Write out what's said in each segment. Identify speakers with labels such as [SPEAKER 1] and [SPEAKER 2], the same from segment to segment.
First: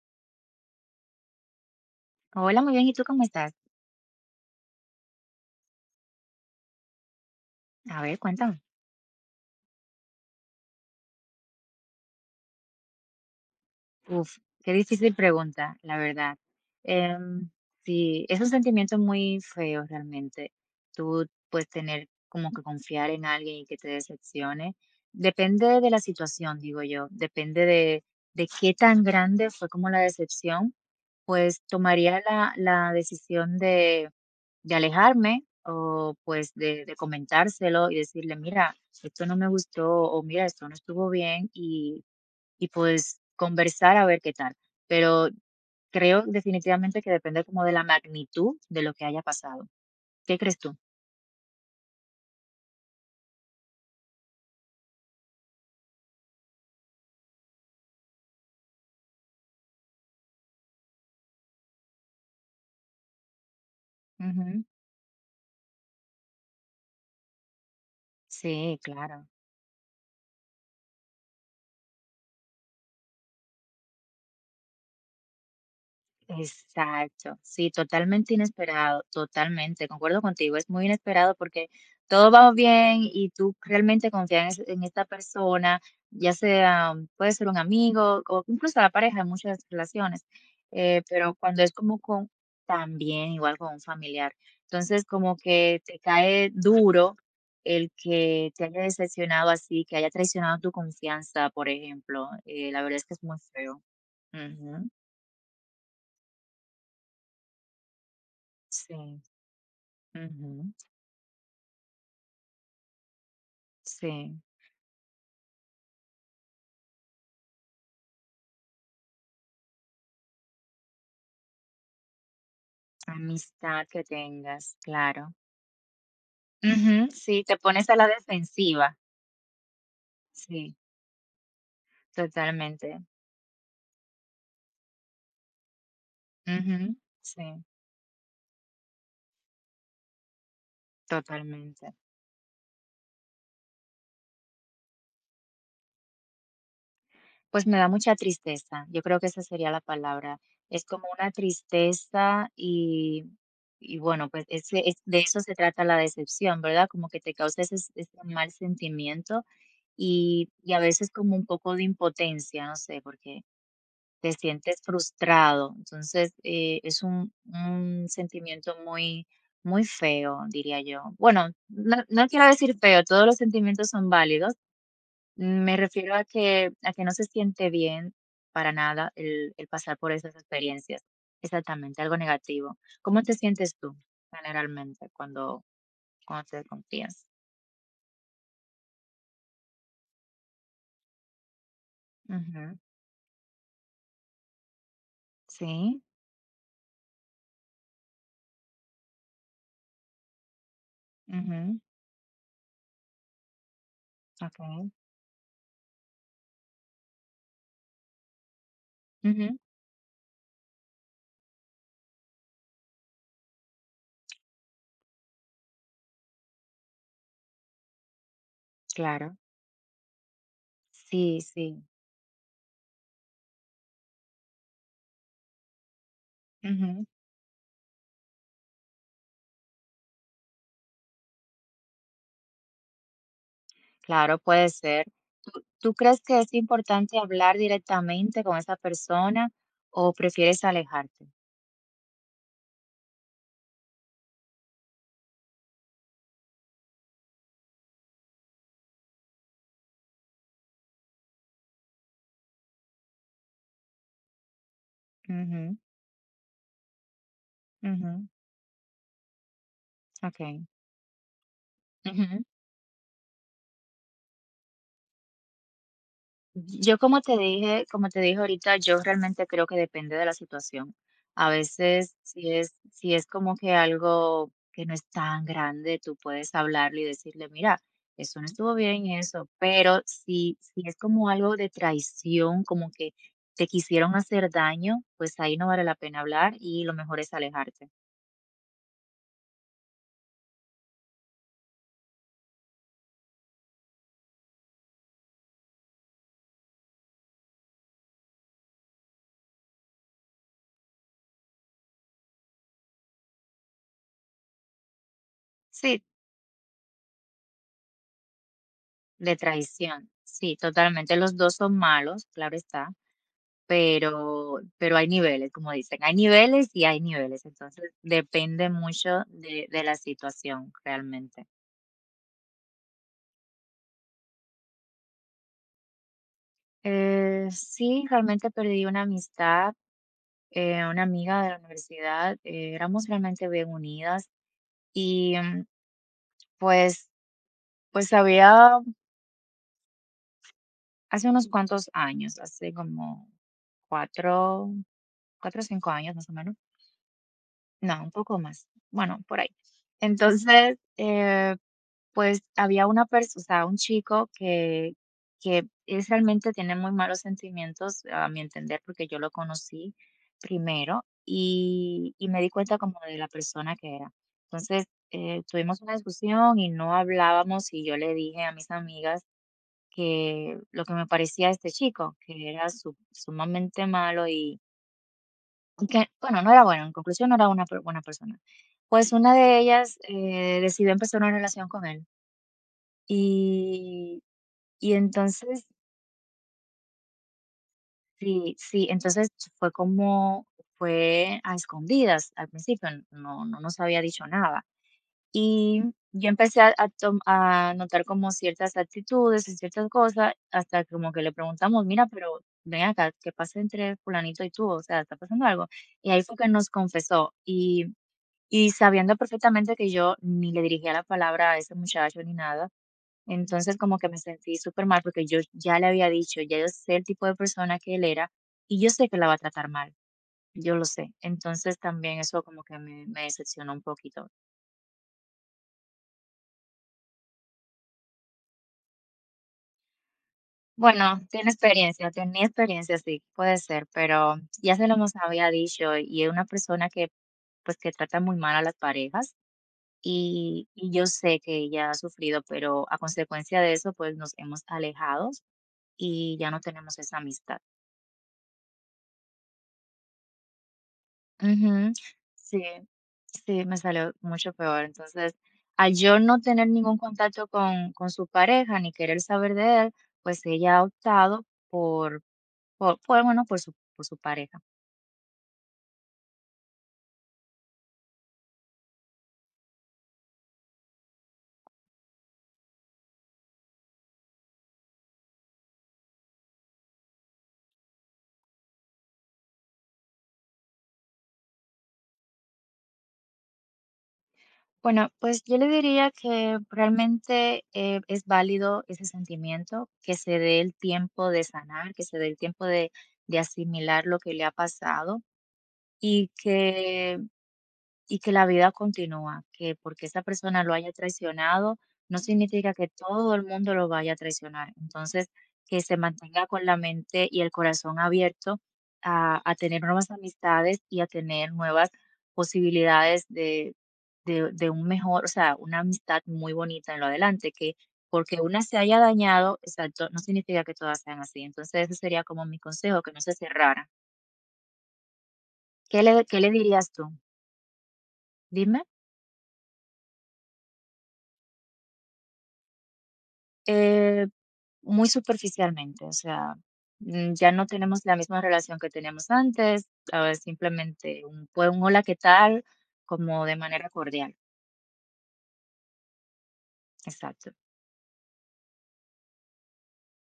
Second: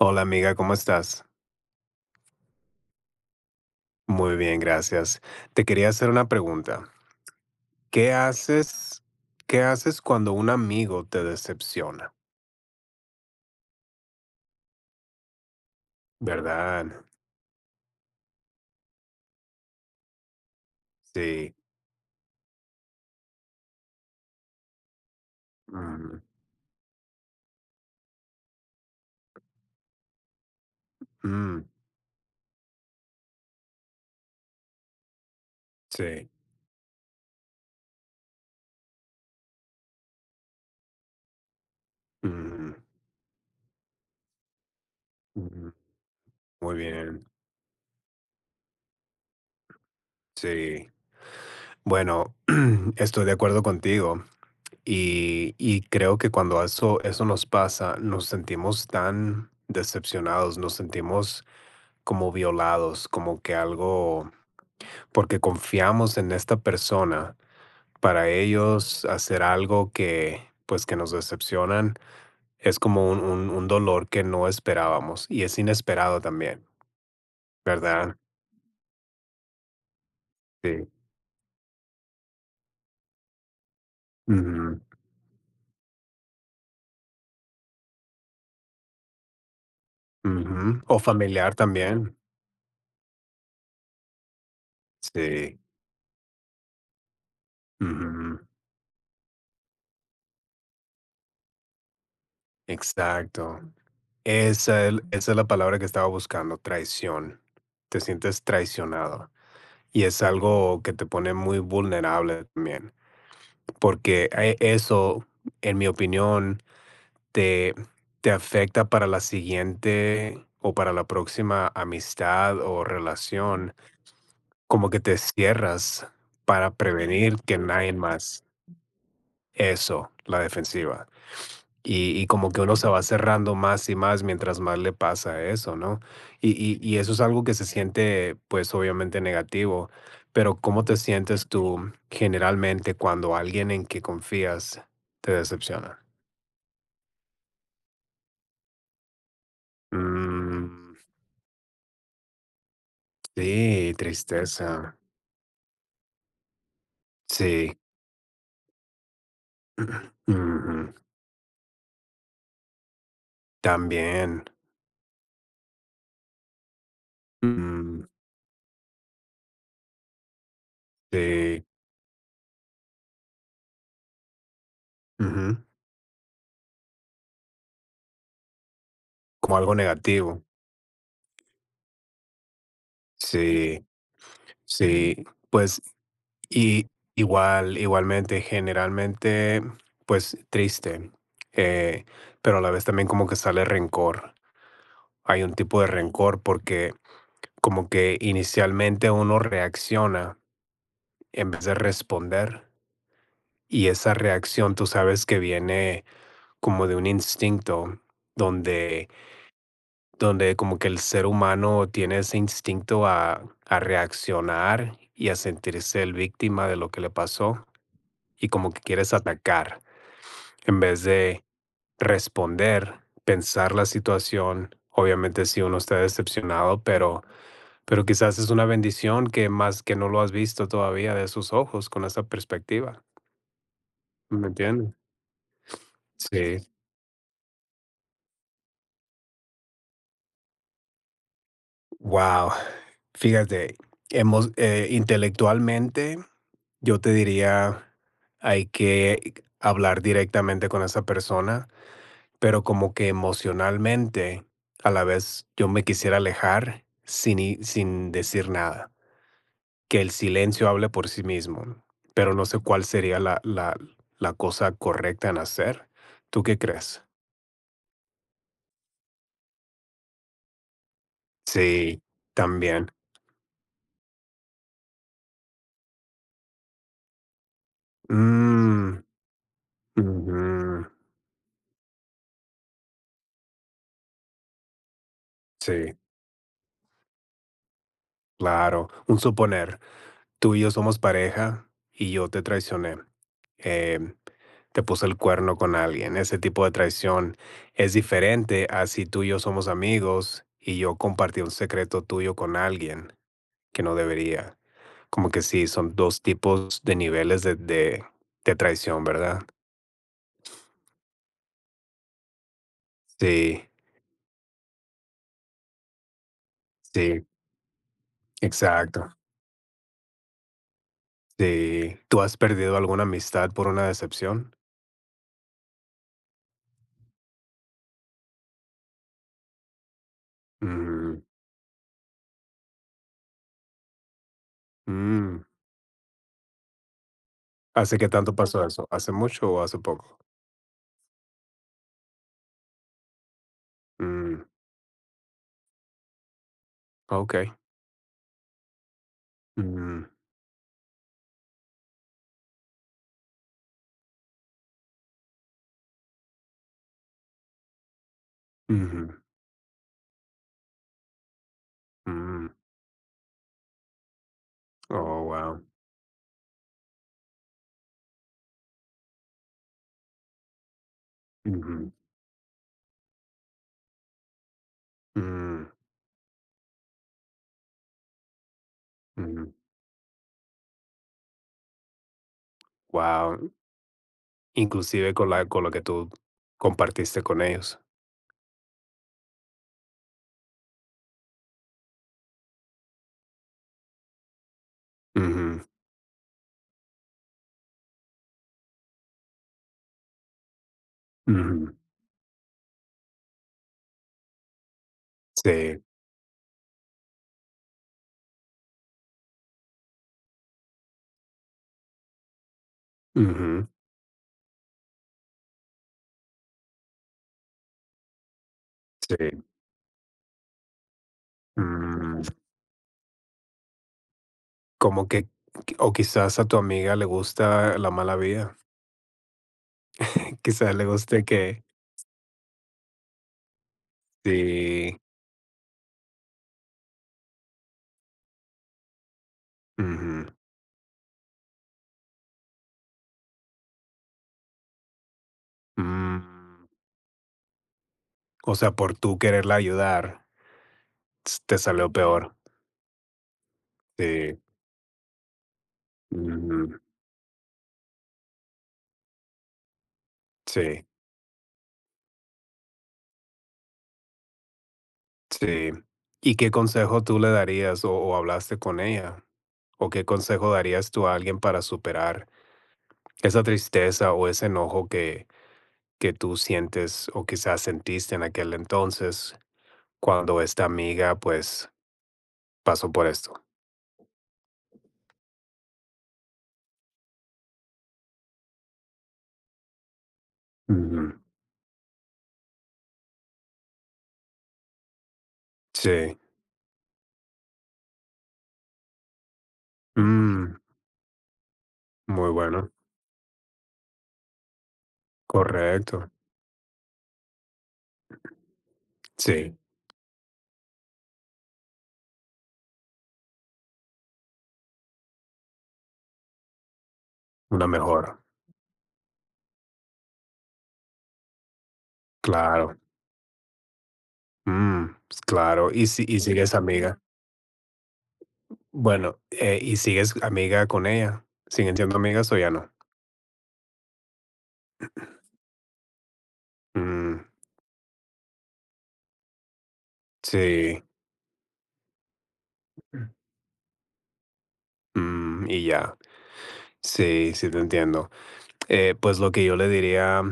[SPEAKER 1] Hola amiga, ¿cómo estás?
[SPEAKER 2] Hola, muy bien. ¿Y tú cómo estás?
[SPEAKER 1] Muy bien, gracias. Te quería hacer una pregunta.
[SPEAKER 2] A
[SPEAKER 1] ¿Qué
[SPEAKER 2] ver, cuéntame.
[SPEAKER 1] haces qué haces cuando un amigo te decepciona?
[SPEAKER 2] Uf, qué difícil pregunta, la verdad.
[SPEAKER 1] ¿Verdad?
[SPEAKER 2] Em, sí, es un sentimiento muy feo realmente. Tú
[SPEAKER 1] Sí.
[SPEAKER 2] puedes tener como que confiar en alguien y que te decepcione. Depende de la
[SPEAKER 1] Mm,
[SPEAKER 2] situación, digo yo. Depende de qué tan grande fue como la decepción. Pues
[SPEAKER 1] mm,
[SPEAKER 2] tomaría la decisión de alejarme o,
[SPEAKER 1] sí.
[SPEAKER 2] pues, de comentárselo y decirle: "Mira, esto no me gustó", o "Mira, esto no estuvo bien", y,
[SPEAKER 1] Mm,
[SPEAKER 2] pues, conversar a ver qué tal. Pero
[SPEAKER 1] mm,
[SPEAKER 2] creo
[SPEAKER 1] muy
[SPEAKER 2] definitivamente que
[SPEAKER 1] bien.
[SPEAKER 2] depende como de la magnitud de lo que haya pasado. ¿Qué crees tú?
[SPEAKER 1] Sí. Bueno, estoy de acuerdo contigo y y creo que cuando eso nos pasa, nos sentimos tan decepcionados, nos sentimos como violados, como que algo
[SPEAKER 2] Ujú.
[SPEAKER 1] porque confiamos en esta persona. Para
[SPEAKER 2] Sí,
[SPEAKER 1] ellos
[SPEAKER 2] claro.
[SPEAKER 1] hacer algo que, pues, que nos decepcionan es como un dolor que no esperábamos y es inesperado también,
[SPEAKER 2] Exacto, sí,
[SPEAKER 1] ¿verdad?
[SPEAKER 2] totalmente inesperado, totalmente, concuerdo contigo, es muy
[SPEAKER 1] Sí.
[SPEAKER 2] inesperado porque todo va bien y tú realmente confías en
[SPEAKER 1] Ujú,
[SPEAKER 2] en esta persona, ya sea, puede ser un amigo o incluso la pareja en muchas relaciones,
[SPEAKER 1] ujú. O
[SPEAKER 2] pero
[SPEAKER 1] familiar
[SPEAKER 2] cuando es como
[SPEAKER 1] también.
[SPEAKER 2] con, también igual con un familiar, entonces como
[SPEAKER 1] Sí.
[SPEAKER 2] que te cae duro el
[SPEAKER 1] Ujú.
[SPEAKER 2] que te haya decepcionado así, que haya traicionado tu confianza, por ejemplo, la verdad es que es muy
[SPEAKER 1] Exacto.
[SPEAKER 2] feo. Ujú.
[SPEAKER 1] Esa es la palabra que estaba buscando, traición. Te sientes
[SPEAKER 2] Sí.
[SPEAKER 1] traicionado y es
[SPEAKER 2] Ujú.
[SPEAKER 1] algo que te pone muy vulnerable también, porque,
[SPEAKER 2] Sí,
[SPEAKER 1] eso, en mi opinión, te, te afecta para la siguiente o para la próxima amistad o relación,
[SPEAKER 2] amistad que tengas,
[SPEAKER 1] como que te
[SPEAKER 2] claro.
[SPEAKER 1] cierras para
[SPEAKER 2] Ujú,
[SPEAKER 1] prevenir
[SPEAKER 2] sí, te
[SPEAKER 1] que
[SPEAKER 2] pones
[SPEAKER 1] nadie
[SPEAKER 2] a la
[SPEAKER 1] más
[SPEAKER 2] defensiva.
[SPEAKER 1] eso, la
[SPEAKER 2] Sí,
[SPEAKER 1] defensiva. Y como que uno se
[SPEAKER 2] totalmente.
[SPEAKER 1] va cerrando más y más mientras más le pasa eso, ¿no? Y, y,
[SPEAKER 2] Ujú,
[SPEAKER 1] y eso es algo
[SPEAKER 2] sí,
[SPEAKER 1] que se siente, pues obviamente negativo, pero ¿cómo te sientes tú
[SPEAKER 2] totalmente.
[SPEAKER 1] generalmente cuando alguien en que confías te decepciona?
[SPEAKER 2] Pues me da mucha tristeza. Yo creo que esa sería la palabra. Es
[SPEAKER 1] Mm,
[SPEAKER 2] como una tristeza y,
[SPEAKER 1] sí,
[SPEAKER 2] y bueno, pues ese,
[SPEAKER 1] tristeza.
[SPEAKER 2] de eso se trata la decepción, ¿verdad? Como que te causa
[SPEAKER 1] Sí.
[SPEAKER 2] ese mal sentimiento y a
[SPEAKER 1] Ujú.
[SPEAKER 2] veces como un poco de impotencia, no sé, porque te
[SPEAKER 1] También.
[SPEAKER 2] sientes frustrado. Entonces, es un,
[SPEAKER 1] Mm,
[SPEAKER 2] un sentimiento muy, muy feo, diría yo. Bueno,
[SPEAKER 1] sí.
[SPEAKER 2] no, no quiero decir feo, todos los sentimientos son válidos.
[SPEAKER 1] Ujú.
[SPEAKER 2] Me refiero a que, no se siente bien para nada el,
[SPEAKER 1] Como
[SPEAKER 2] el
[SPEAKER 1] algo
[SPEAKER 2] pasar por esas
[SPEAKER 1] negativo.
[SPEAKER 2] experiencias. Exactamente, algo negativo. ¿Cómo te sientes
[SPEAKER 1] Sí,
[SPEAKER 2] tú generalmente
[SPEAKER 1] sí.
[SPEAKER 2] cuando,
[SPEAKER 1] Pues,
[SPEAKER 2] cuando te
[SPEAKER 1] y
[SPEAKER 2] confías?
[SPEAKER 1] igualmente, generalmente, pues, triste, eh, pero a la
[SPEAKER 2] Ujú,
[SPEAKER 1] vez también como que sale rencor. Hay un tipo de
[SPEAKER 2] sí,
[SPEAKER 1] rencor porque como que inicialmente uno reacciona en vez de
[SPEAKER 2] ujú,
[SPEAKER 1] responder, y esa reacción tú
[SPEAKER 2] ok,
[SPEAKER 1] sabes que viene como de un instinto donde
[SPEAKER 2] ujú,
[SPEAKER 1] como que el ser humano tiene ese instinto a reaccionar y a sentirse el víctima de lo que le pasó y como que quieres
[SPEAKER 2] claro,
[SPEAKER 1] atacar en vez
[SPEAKER 2] sí,
[SPEAKER 1] de
[SPEAKER 2] sí.
[SPEAKER 1] responder, pensar la situación. Obviamente si uno está decepcionado, pero quizás es una bendición que más que no lo has visto todavía de sus ojos con esa perspectiva.
[SPEAKER 2] Claro,
[SPEAKER 1] ¿Me
[SPEAKER 2] puede
[SPEAKER 1] entiendes?
[SPEAKER 2] ser. ¿Tú crees que es
[SPEAKER 1] Sí.
[SPEAKER 2] importante hablar directamente con esa persona o prefieres alejarte?
[SPEAKER 1] Wow. Fíjate, hemos, intelectualmente. Yo te diría, hay que hablar directamente con esa persona, pero como que emocionalmente, a la vez yo
[SPEAKER 2] Ujú,
[SPEAKER 1] me quisiera alejar sin
[SPEAKER 2] ujú,
[SPEAKER 1] decir nada, que el
[SPEAKER 2] ok.
[SPEAKER 1] silencio hable por sí mismo, pero
[SPEAKER 2] Ujú.
[SPEAKER 1] no sé cuál sería la cosa correcta en hacer. ¿Tú qué
[SPEAKER 2] Yo
[SPEAKER 1] crees?
[SPEAKER 2] como te dije ahorita, yo realmente creo que depende de la situación. A
[SPEAKER 1] Sí,
[SPEAKER 2] veces, si es,
[SPEAKER 1] también.
[SPEAKER 2] si es como que algo que no es tan grande, tú puedes hablarle y decirle, mira, eso no estuvo
[SPEAKER 1] Mm,
[SPEAKER 2] bien, y eso, pero si, si
[SPEAKER 1] ujú.
[SPEAKER 2] es como algo de traición, como que te quisieron hacer daño, pues ahí no vale la
[SPEAKER 1] Sí,
[SPEAKER 2] pena hablar y lo mejor es alejarte.
[SPEAKER 1] claro. Un suponer, tú y yo somos pareja y yo te traicioné. Em, te puso el cuerno con alguien. Ese tipo de traición es diferente a si tú y yo somos amigos y yo compartí un secreto tuyo con alguien que no debería. Como que sí, son
[SPEAKER 2] Sí,
[SPEAKER 1] dos tipos de niveles de traición,
[SPEAKER 2] de
[SPEAKER 1] ¿verdad?
[SPEAKER 2] traición, sí, totalmente. Los dos son malos, claro está.
[SPEAKER 1] Sí,
[SPEAKER 2] Pero hay niveles, como dicen, hay niveles y hay
[SPEAKER 1] sí,
[SPEAKER 2] niveles, entonces depende
[SPEAKER 1] exacto.
[SPEAKER 2] mucho de la situación realmente.
[SPEAKER 1] Sí. ¿Tú has perdido alguna amistad por una decepción?
[SPEAKER 2] Sí, realmente perdí una amistad, una
[SPEAKER 1] Mm,
[SPEAKER 2] amiga de la universidad, éramos realmente bien unidas y,
[SPEAKER 1] mm.
[SPEAKER 2] pues
[SPEAKER 1] ¿Hace qué tanto pasó
[SPEAKER 2] había
[SPEAKER 1] eso? ¿Hace mucho o hace poco?
[SPEAKER 2] hace unos cuantos años, hace como
[SPEAKER 1] Mm,
[SPEAKER 2] cuatro o 5 años más o menos.
[SPEAKER 1] ok.
[SPEAKER 2] No, un poco más. Bueno, por ahí.
[SPEAKER 1] Mm,
[SPEAKER 2] Entonces, pues había una persona, o sea, un chico que es realmente tiene muy malos sentimientos, a mi entender, porque
[SPEAKER 1] ujú,
[SPEAKER 2] yo lo conocí primero y me di
[SPEAKER 1] mm.
[SPEAKER 2] cuenta como de la persona que era. Entonces,
[SPEAKER 1] Oh, wow.
[SPEAKER 2] tuvimos una discusión y no hablábamos y yo le dije a mis amigas que lo que me parecía este chico, que era sumamente malo
[SPEAKER 1] Wow,
[SPEAKER 2] que, bueno, no era bueno, en conclusión, no era una per buena persona. Pues una de ellas, decidió empezar una relación con él, y y
[SPEAKER 1] inclusive con la con
[SPEAKER 2] entonces
[SPEAKER 1] lo que tú compartiste con ellos.
[SPEAKER 2] sí, sí, entonces fue como fue a escondidas al principio, no nos había dicho nada.
[SPEAKER 1] Ujú,
[SPEAKER 2] Y yo empecé a notar como ciertas actitudes y ciertas cosas, hasta como que le
[SPEAKER 1] ujú.
[SPEAKER 2] preguntamos: "Mira, pero ven acá, ¿qué pasa entre fulanito y tú? O sea, ¿está pasando algo?".
[SPEAKER 1] Sí,
[SPEAKER 2] Y ahí fue que nos confesó, y sabiendo perfectamente que yo ni le dirigía la palabra a ese muchacho ni nada,
[SPEAKER 1] ujú,
[SPEAKER 2] entonces como que me sentí súper mal porque yo ya le había dicho, ya yo sé el tipo de persona que él era y yo sé que la va a
[SPEAKER 1] sí.
[SPEAKER 2] tratar mal, yo lo sé. Entonces también
[SPEAKER 1] Mm,
[SPEAKER 2] eso como que me decepcionó un poquito.
[SPEAKER 1] como que o quizás a tu amiga le gusta la mala vida. Quizás le
[SPEAKER 2] Bueno,
[SPEAKER 1] guste
[SPEAKER 2] tiene
[SPEAKER 1] que
[SPEAKER 2] experiencia, tenía experiencia, sí, puede ser, pero ya se lo
[SPEAKER 1] sí,
[SPEAKER 2] hemos había dicho y es una persona que pues que trata muy mal a las parejas
[SPEAKER 1] ujú,
[SPEAKER 2] y yo sé que ella ha sufrido, pero a consecuencia de eso pues nos hemos alejado y ya no
[SPEAKER 1] mm,
[SPEAKER 2] tenemos esa amistad.
[SPEAKER 1] o sea, por tú quererla ayudar, s te
[SPEAKER 2] Ujú,
[SPEAKER 1] salió peor.
[SPEAKER 2] sí, sí, me salió
[SPEAKER 1] Sí,
[SPEAKER 2] mucho peor. Entonces, al yo no tener
[SPEAKER 1] ujú,
[SPEAKER 2] ningún contacto con su pareja ni querer saber de él, pues ella ha
[SPEAKER 1] sí,
[SPEAKER 2] optado por por, bueno, por su pareja.
[SPEAKER 1] sí. ¿Y qué consejo tú le darías o hablaste con ella? O qué consejo darías tú a alguien para superar esa tristeza o ese enojo que tú sientes o quizás sentiste en aquel entonces cuando esta amiga pues pasó por esto?
[SPEAKER 2] Bueno, pues yo le diría que realmente, es válido ese sentimiento, que se dé el
[SPEAKER 1] Ujú.
[SPEAKER 2] tiempo de sanar, que se dé el tiempo de asimilar lo que le ha pasado
[SPEAKER 1] Sí.
[SPEAKER 2] y que y que la vida continúa, que porque esa
[SPEAKER 1] Mm,
[SPEAKER 2] persona lo haya traicionado, no
[SPEAKER 1] muy bueno,
[SPEAKER 2] significa que todo el mundo lo vaya a traicionar. Entonces, que se
[SPEAKER 1] correcto.
[SPEAKER 2] mantenga con la mente y el corazón abierto a
[SPEAKER 1] Sí,
[SPEAKER 2] tener nuevas amistades y a tener nuevas posibilidades de un mejor, o sea, una amistad muy bonita en lo adelante,
[SPEAKER 1] una
[SPEAKER 2] que
[SPEAKER 1] mejora,
[SPEAKER 2] porque una se haya dañado, exacto, no significa que todas sean así. Entonces, ese sería como mi
[SPEAKER 1] claro.
[SPEAKER 2] consejo, que no se cerrara.
[SPEAKER 1] Mm, claro, y,
[SPEAKER 2] ¿Qué
[SPEAKER 1] si, y
[SPEAKER 2] le, qué le
[SPEAKER 1] sigues
[SPEAKER 2] dirías
[SPEAKER 1] amiga.
[SPEAKER 2] tú? Dime.
[SPEAKER 1] Bueno, ¿y sigues amiga con ella? ¿Siguen siendo amigas o ya no?
[SPEAKER 2] Eh, muy superficialmente, o sea,
[SPEAKER 1] Mm,
[SPEAKER 2] ya no tenemos la misma relación que teníamos antes, ahora es
[SPEAKER 1] sí.
[SPEAKER 2] simplemente un, pues, un hola, ¿qué tal? Como de manera cordial,
[SPEAKER 1] Mm, y ya. Sí, sí
[SPEAKER 2] exacto,
[SPEAKER 1] te entiendo. Pues lo que yo le diría,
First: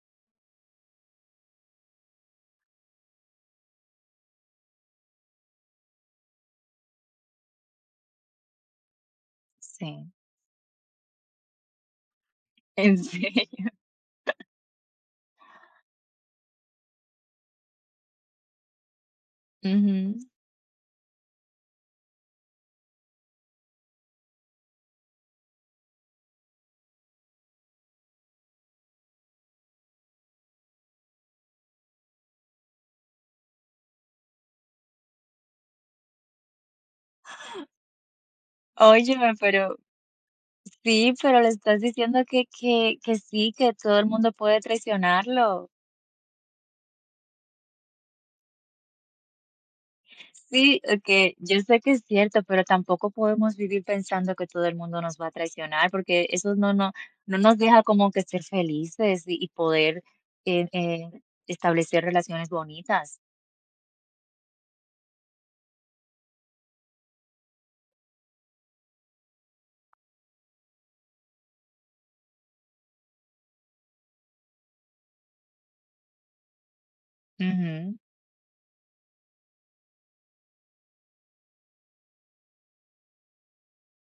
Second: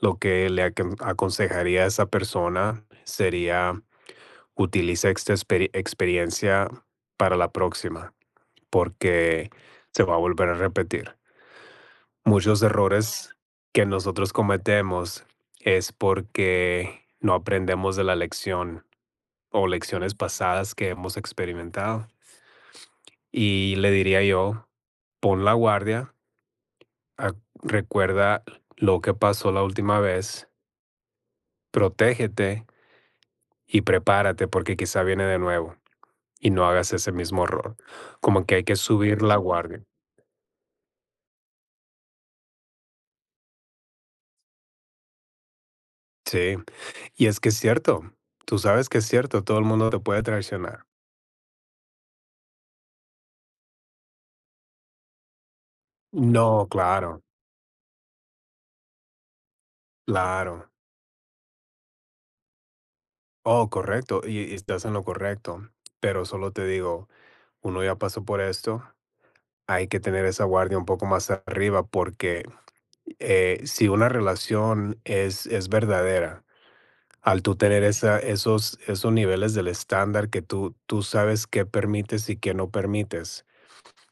[SPEAKER 1] lo que le aconsejaría a esa persona sería utiliza esta experiencia para la próxima, porque se
[SPEAKER 2] sí.
[SPEAKER 1] va a volver a repetir. Muchos
[SPEAKER 2] ¿En
[SPEAKER 1] errores
[SPEAKER 2] serio?
[SPEAKER 1] que nosotros cometemos es porque no aprendemos de la lección o
[SPEAKER 2] Ujú.
[SPEAKER 1] lecciones pasadas que hemos experimentado. Y le diría yo, pon la guardia, recuerda lo que pasó la última vez, protégete y prepárate porque quizá viene de nuevo y no hagas ese mismo error. Como que hay que subir
[SPEAKER 2] Óyeme,
[SPEAKER 1] la
[SPEAKER 2] pero
[SPEAKER 1] guardia.
[SPEAKER 2] sí, pero le estás diciendo que sí, que todo el mundo puede traicionarlo.
[SPEAKER 1] Sí, y es que es cierto, tú sabes que es cierto, todo el mundo te puede
[SPEAKER 2] Sí,
[SPEAKER 1] traicionar.
[SPEAKER 2] que yo sé que es cierto, pero tampoco podemos vivir pensando que todo el mundo nos va a traicionar, porque eso
[SPEAKER 1] No,
[SPEAKER 2] no, no,
[SPEAKER 1] claro,
[SPEAKER 2] no nos deja como que ser felices y poder eh,
[SPEAKER 1] claro.
[SPEAKER 2] eh, establecer relaciones bonitas.
[SPEAKER 1] Oh, correcto, y estás en lo correcto, pero solo te digo, uno ya pasó por esto, hay que tener esa guardia un poco más arriba porque si una relación es verdadera, al tú tener
[SPEAKER 2] Ujú,
[SPEAKER 1] esa esos niveles del estándar que tú sabes qué permites y qué no permites.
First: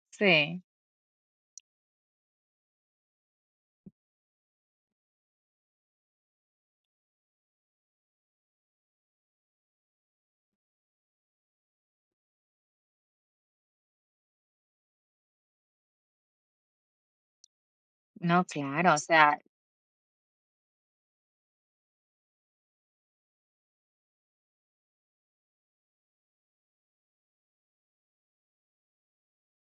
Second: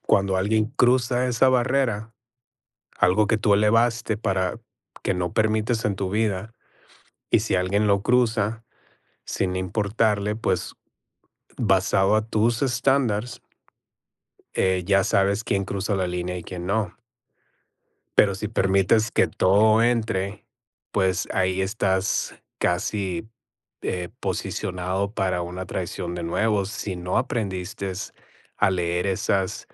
[SPEAKER 1] Cuando
[SPEAKER 2] sí,
[SPEAKER 1] alguien cruza esa barrera, algo que tú elevaste para que no permites en tu vida, y si alguien lo cruza sin importarle, pues, basado a tus estándares, ya sabes quién cruza la línea y quién no. Pero
[SPEAKER 2] no,
[SPEAKER 1] si
[SPEAKER 2] claro, o
[SPEAKER 1] permites que
[SPEAKER 2] sea,
[SPEAKER 1] todo entre, pues ahí estás casi posicionado para una traición de nuevo. Si no aprendiste a leer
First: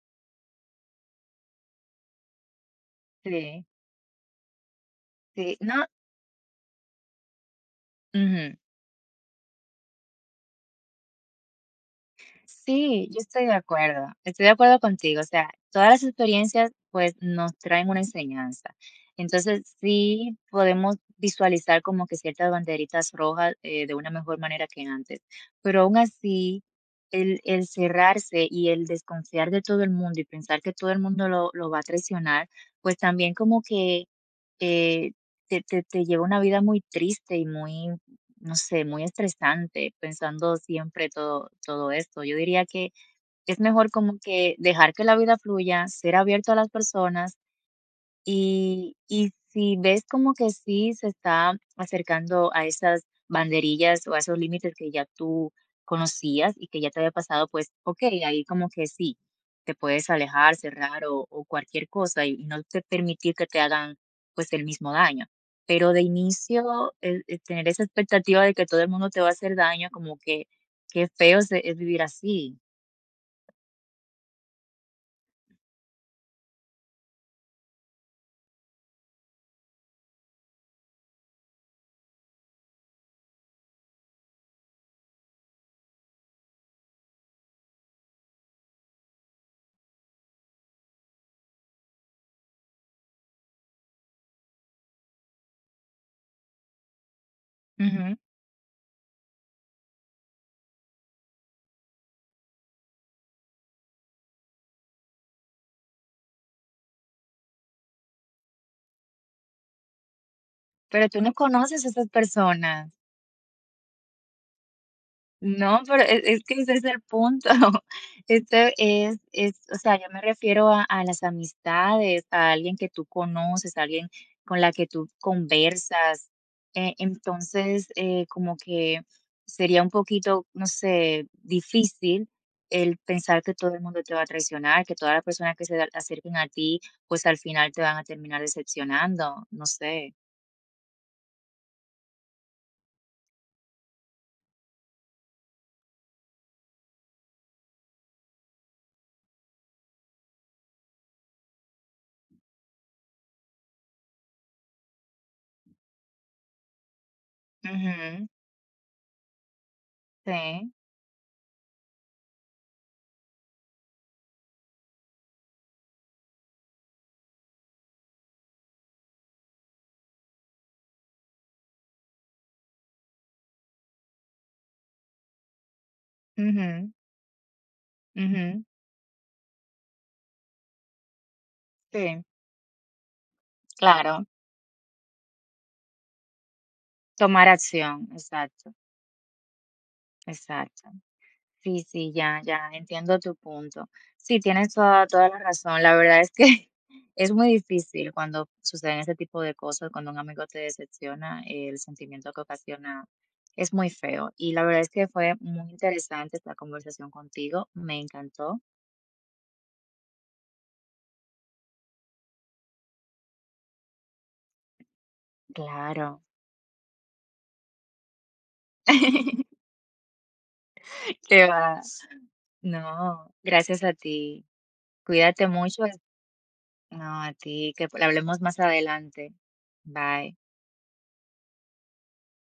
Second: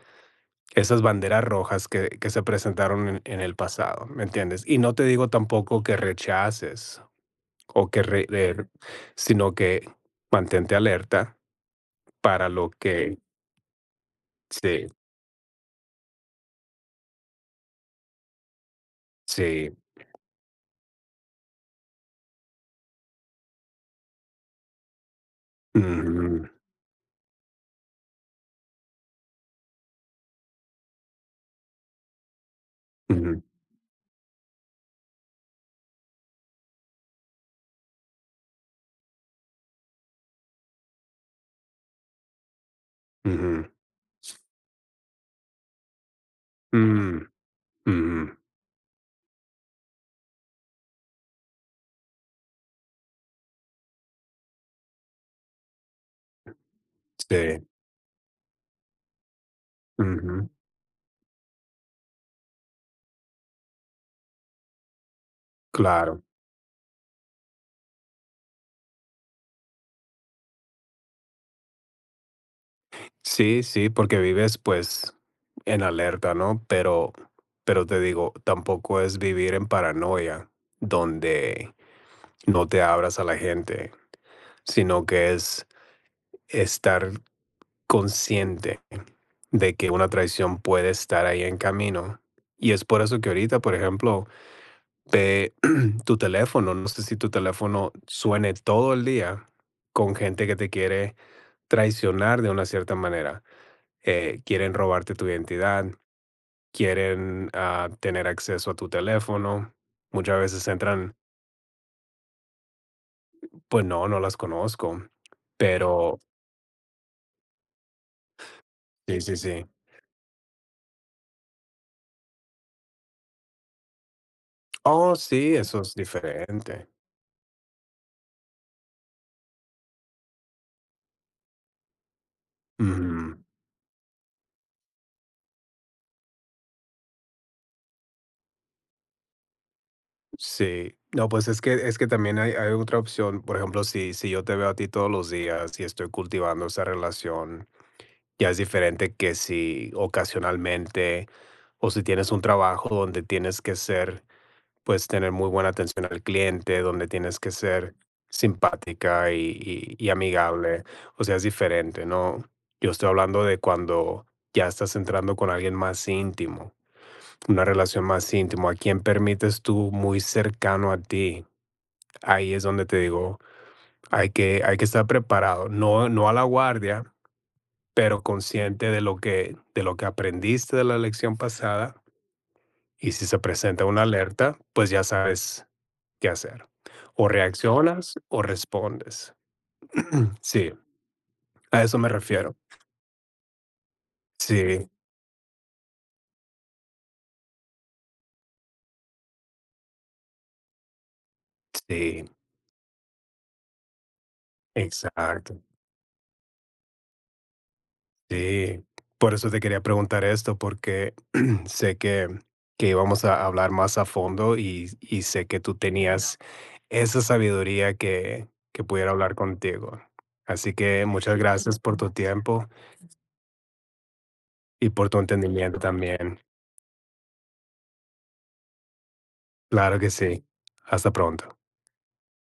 [SPEAKER 1] esas banderas rojas que se presentaron en el
[SPEAKER 2] sí,
[SPEAKER 1] pasado, ¿me entiendes? Y no te digo
[SPEAKER 2] sí,
[SPEAKER 1] tampoco
[SPEAKER 2] no,
[SPEAKER 1] que rechaces o que re-
[SPEAKER 2] ujú.
[SPEAKER 1] re- sino que mantente alerta para lo
[SPEAKER 2] Sí, yo
[SPEAKER 1] que
[SPEAKER 2] estoy de acuerdo
[SPEAKER 1] sí,
[SPEAKER 2] contigo, o sea, todas las experiencias, pues, nos traen una enseñanza. Entonces,
[SPEAKER 1] sí.
[SPEAKER 2] sí podemos visualizar como que ciertas banderitas rojas, de una mejor manera que antes, pero aún
[SPEAKER 1] ujú,
[SPEAKER 2] así, el cerrarse y el desconfiar de todo el mundo y pensar que todo el mundo lo va a traicionar, pues, también
[SPEAKER 1] ujú,
[SPEAKER 2] como que, eh, te lleva una vida muy triste y muy no sé, muy estresante pensando siempre todo esto. Yo diría que es
[SPEAKER 1] ujú,
[SPEAKER 2] mejor como que dejar que la vida fluya, ser abierto a las
[SPEAKER 1] mm,
[SPEAKER 2] personas
[SPEAKER 1] ujú,
[SPEAKER 2] y si ves como que sí se está acercando a esas banderillas o a esos límites que ya tú conocías y que ya te había pasado,
[SPEAKER 1] sí,
[SPEAKER 2] pues, okey, ahí como que sí, te puedes
[SPEAKER 1] ujú.
[SPEAKER 2] alejar, cerrar o cualquier cosa y no te permitir que te hagan, pues, el mismo daño. Pero de
[SPEAKER 1] Claro.
[SPEAKER 2] inicio, el tener esa expectativa de que todo el mundo te va a hacer daño, como que qué feo se es vivir así.
[SPEAKER 1] Sí, sí, porque vives, pues, en alerta, ¿no? Pero te digo, tampoco es vivir en paranoia, donde no te abras a la gente, sino que es estar consciente de que una traición puede estar ahí en camino. Y es por eso que ahorita, por ejemplo, ve tu teléfono, no sé si tu teléfono
[SPEAKER 2] Ujú.
[SPEAKER 1] suene todo el día con gente que te quiere traicionar de una cierta manera. Quieren robarte tu identidad, quieren tener acceso a tu teléfono. Muchas veces
[SPEAKER 2] Pero
[SPEAKER 1] entran,
[SPEAKER 2] tú no conoces a esas personas.
[SPEAKER 1] pues no, no las conozco,
[SPEAKER 2] No, pero
[SPEAKER 1] pero
[SPEAKER 2] es que ese es el punto. Este es
[SPEAKER 1] sí, sí,
[SPEAKER 2] es,
[SPEAKER 1] sí.
[SPEAKER 2] o sea, yo me refiero a las amistades, a alguien que tú conoces, a alguien con la que tú
[SPEAKER 1] Oh, sí, eso es
[SPEAKER 2] conversas.
[SPEAKER 1] diferente.
[SPEAKER 2] Entonces, como que sería un poquito, no sé, difícil el pensar
[SPEAKER 1] Ujú.
[SPEAKER 2] que todo el mundo te va a traicionar, que todas las personas que se acerquen a ti, pues al final te van a terminar decepcionando, no sé.
[SPEAKER 1] Sí, no, pues es que también hay otra opción. Por ejemplo, si yo te veo a ti todos los días y estoy cultivando esa relación, ya es diferente que si ocasionalmente o si tienes un trabajo donde tienes que ser, pues, tener muy buena atención al cliente, donde tienes que ser
[SPEAKER 2] Ujú,
[SPEAKER 1] simpática y
[SPEAKER 2] sí,
[SPEAKER 1] amigable, o sea, es diferente, ¿no? Yo estoy hablando de cuando ya estás entrando con alguien más íntimo, una relación más íntimo a quien permites tú muy cercano a ti. Ahí es donde te digo, hay que estar preparado, no a la
[SPEAKER 2] ujú,
[SPEAKER 1] guardia, pero
[SPEAKER 2] ujú,
[SPEAKER 1] consciente de lo que aprendiste de la lección pasada,
[SPEAKER 2] sí,
[SPEAKER 1] y si se presenta una
[SPEAKER 2] claro.
[SPEAKER 1] alerta, pues ya sabes qué hacer. O
[SPEAKER 2] Tomar acción,
[SPEAKER 1] reaccionas o
[SPEAKER 2] exacto,
[SPEAKER 1] respondes. Sí,
[SPEAKER 2] exacto.
[SPEAKER 1] a
[SPEAKER 2] Sí,
[SPEAKER 1] eso me
[SPEAKER 2] sí, ya,
[SPEAKER 1] refiero.
[SPEAKER 2] ya entiendo tu punto. Sí, tienes
[SPEAKER 1] Sí,
[SPEAKER 2] toda, toda la razón. La verdad es que es muy difícil cuando suceden ese tipo de cosas, cuando un amigo te decepciona, el
[SPEAKER 1] sí,
[SPEAKER 2] sentimiento que ocasiona es muy feo. Y la verdad es que fue
[SPEAKER 1] exacto.
[SPEAKER 2] muy interesante esta conversación contigo, me encantó.
[SPEAKER 1] Sí. Por eso te quería preguntar esto, porque sé que íbamos a hablar más a fondo y sé que tú
[SPEAKER 2] Claro.
[SPEAKER 1] tenías esa sabiduría que pudiera hablar contigo. Así que muchas
[SPEAKER 2] te
[SPEAKER 1] gracias
[SPEAKER 2] va.
[SPEAKER 1] por tu tiempo
[SPEAKER 2] No, gracias a ti.
[SPEAKER 1] y por tu
[SPEAKER 2] Cuídate
[SPEAKER 1] entendimiento
[SPEAKER 2] mucho.
[SPEAKER 1] también.
[SPEAKER 2] No, a ti, que hablemos más adelante.
[SPEAKER 1] Claro que
[SPEAKER 2] Bye.
[SPEAKER 1] sí. Hasta pronto.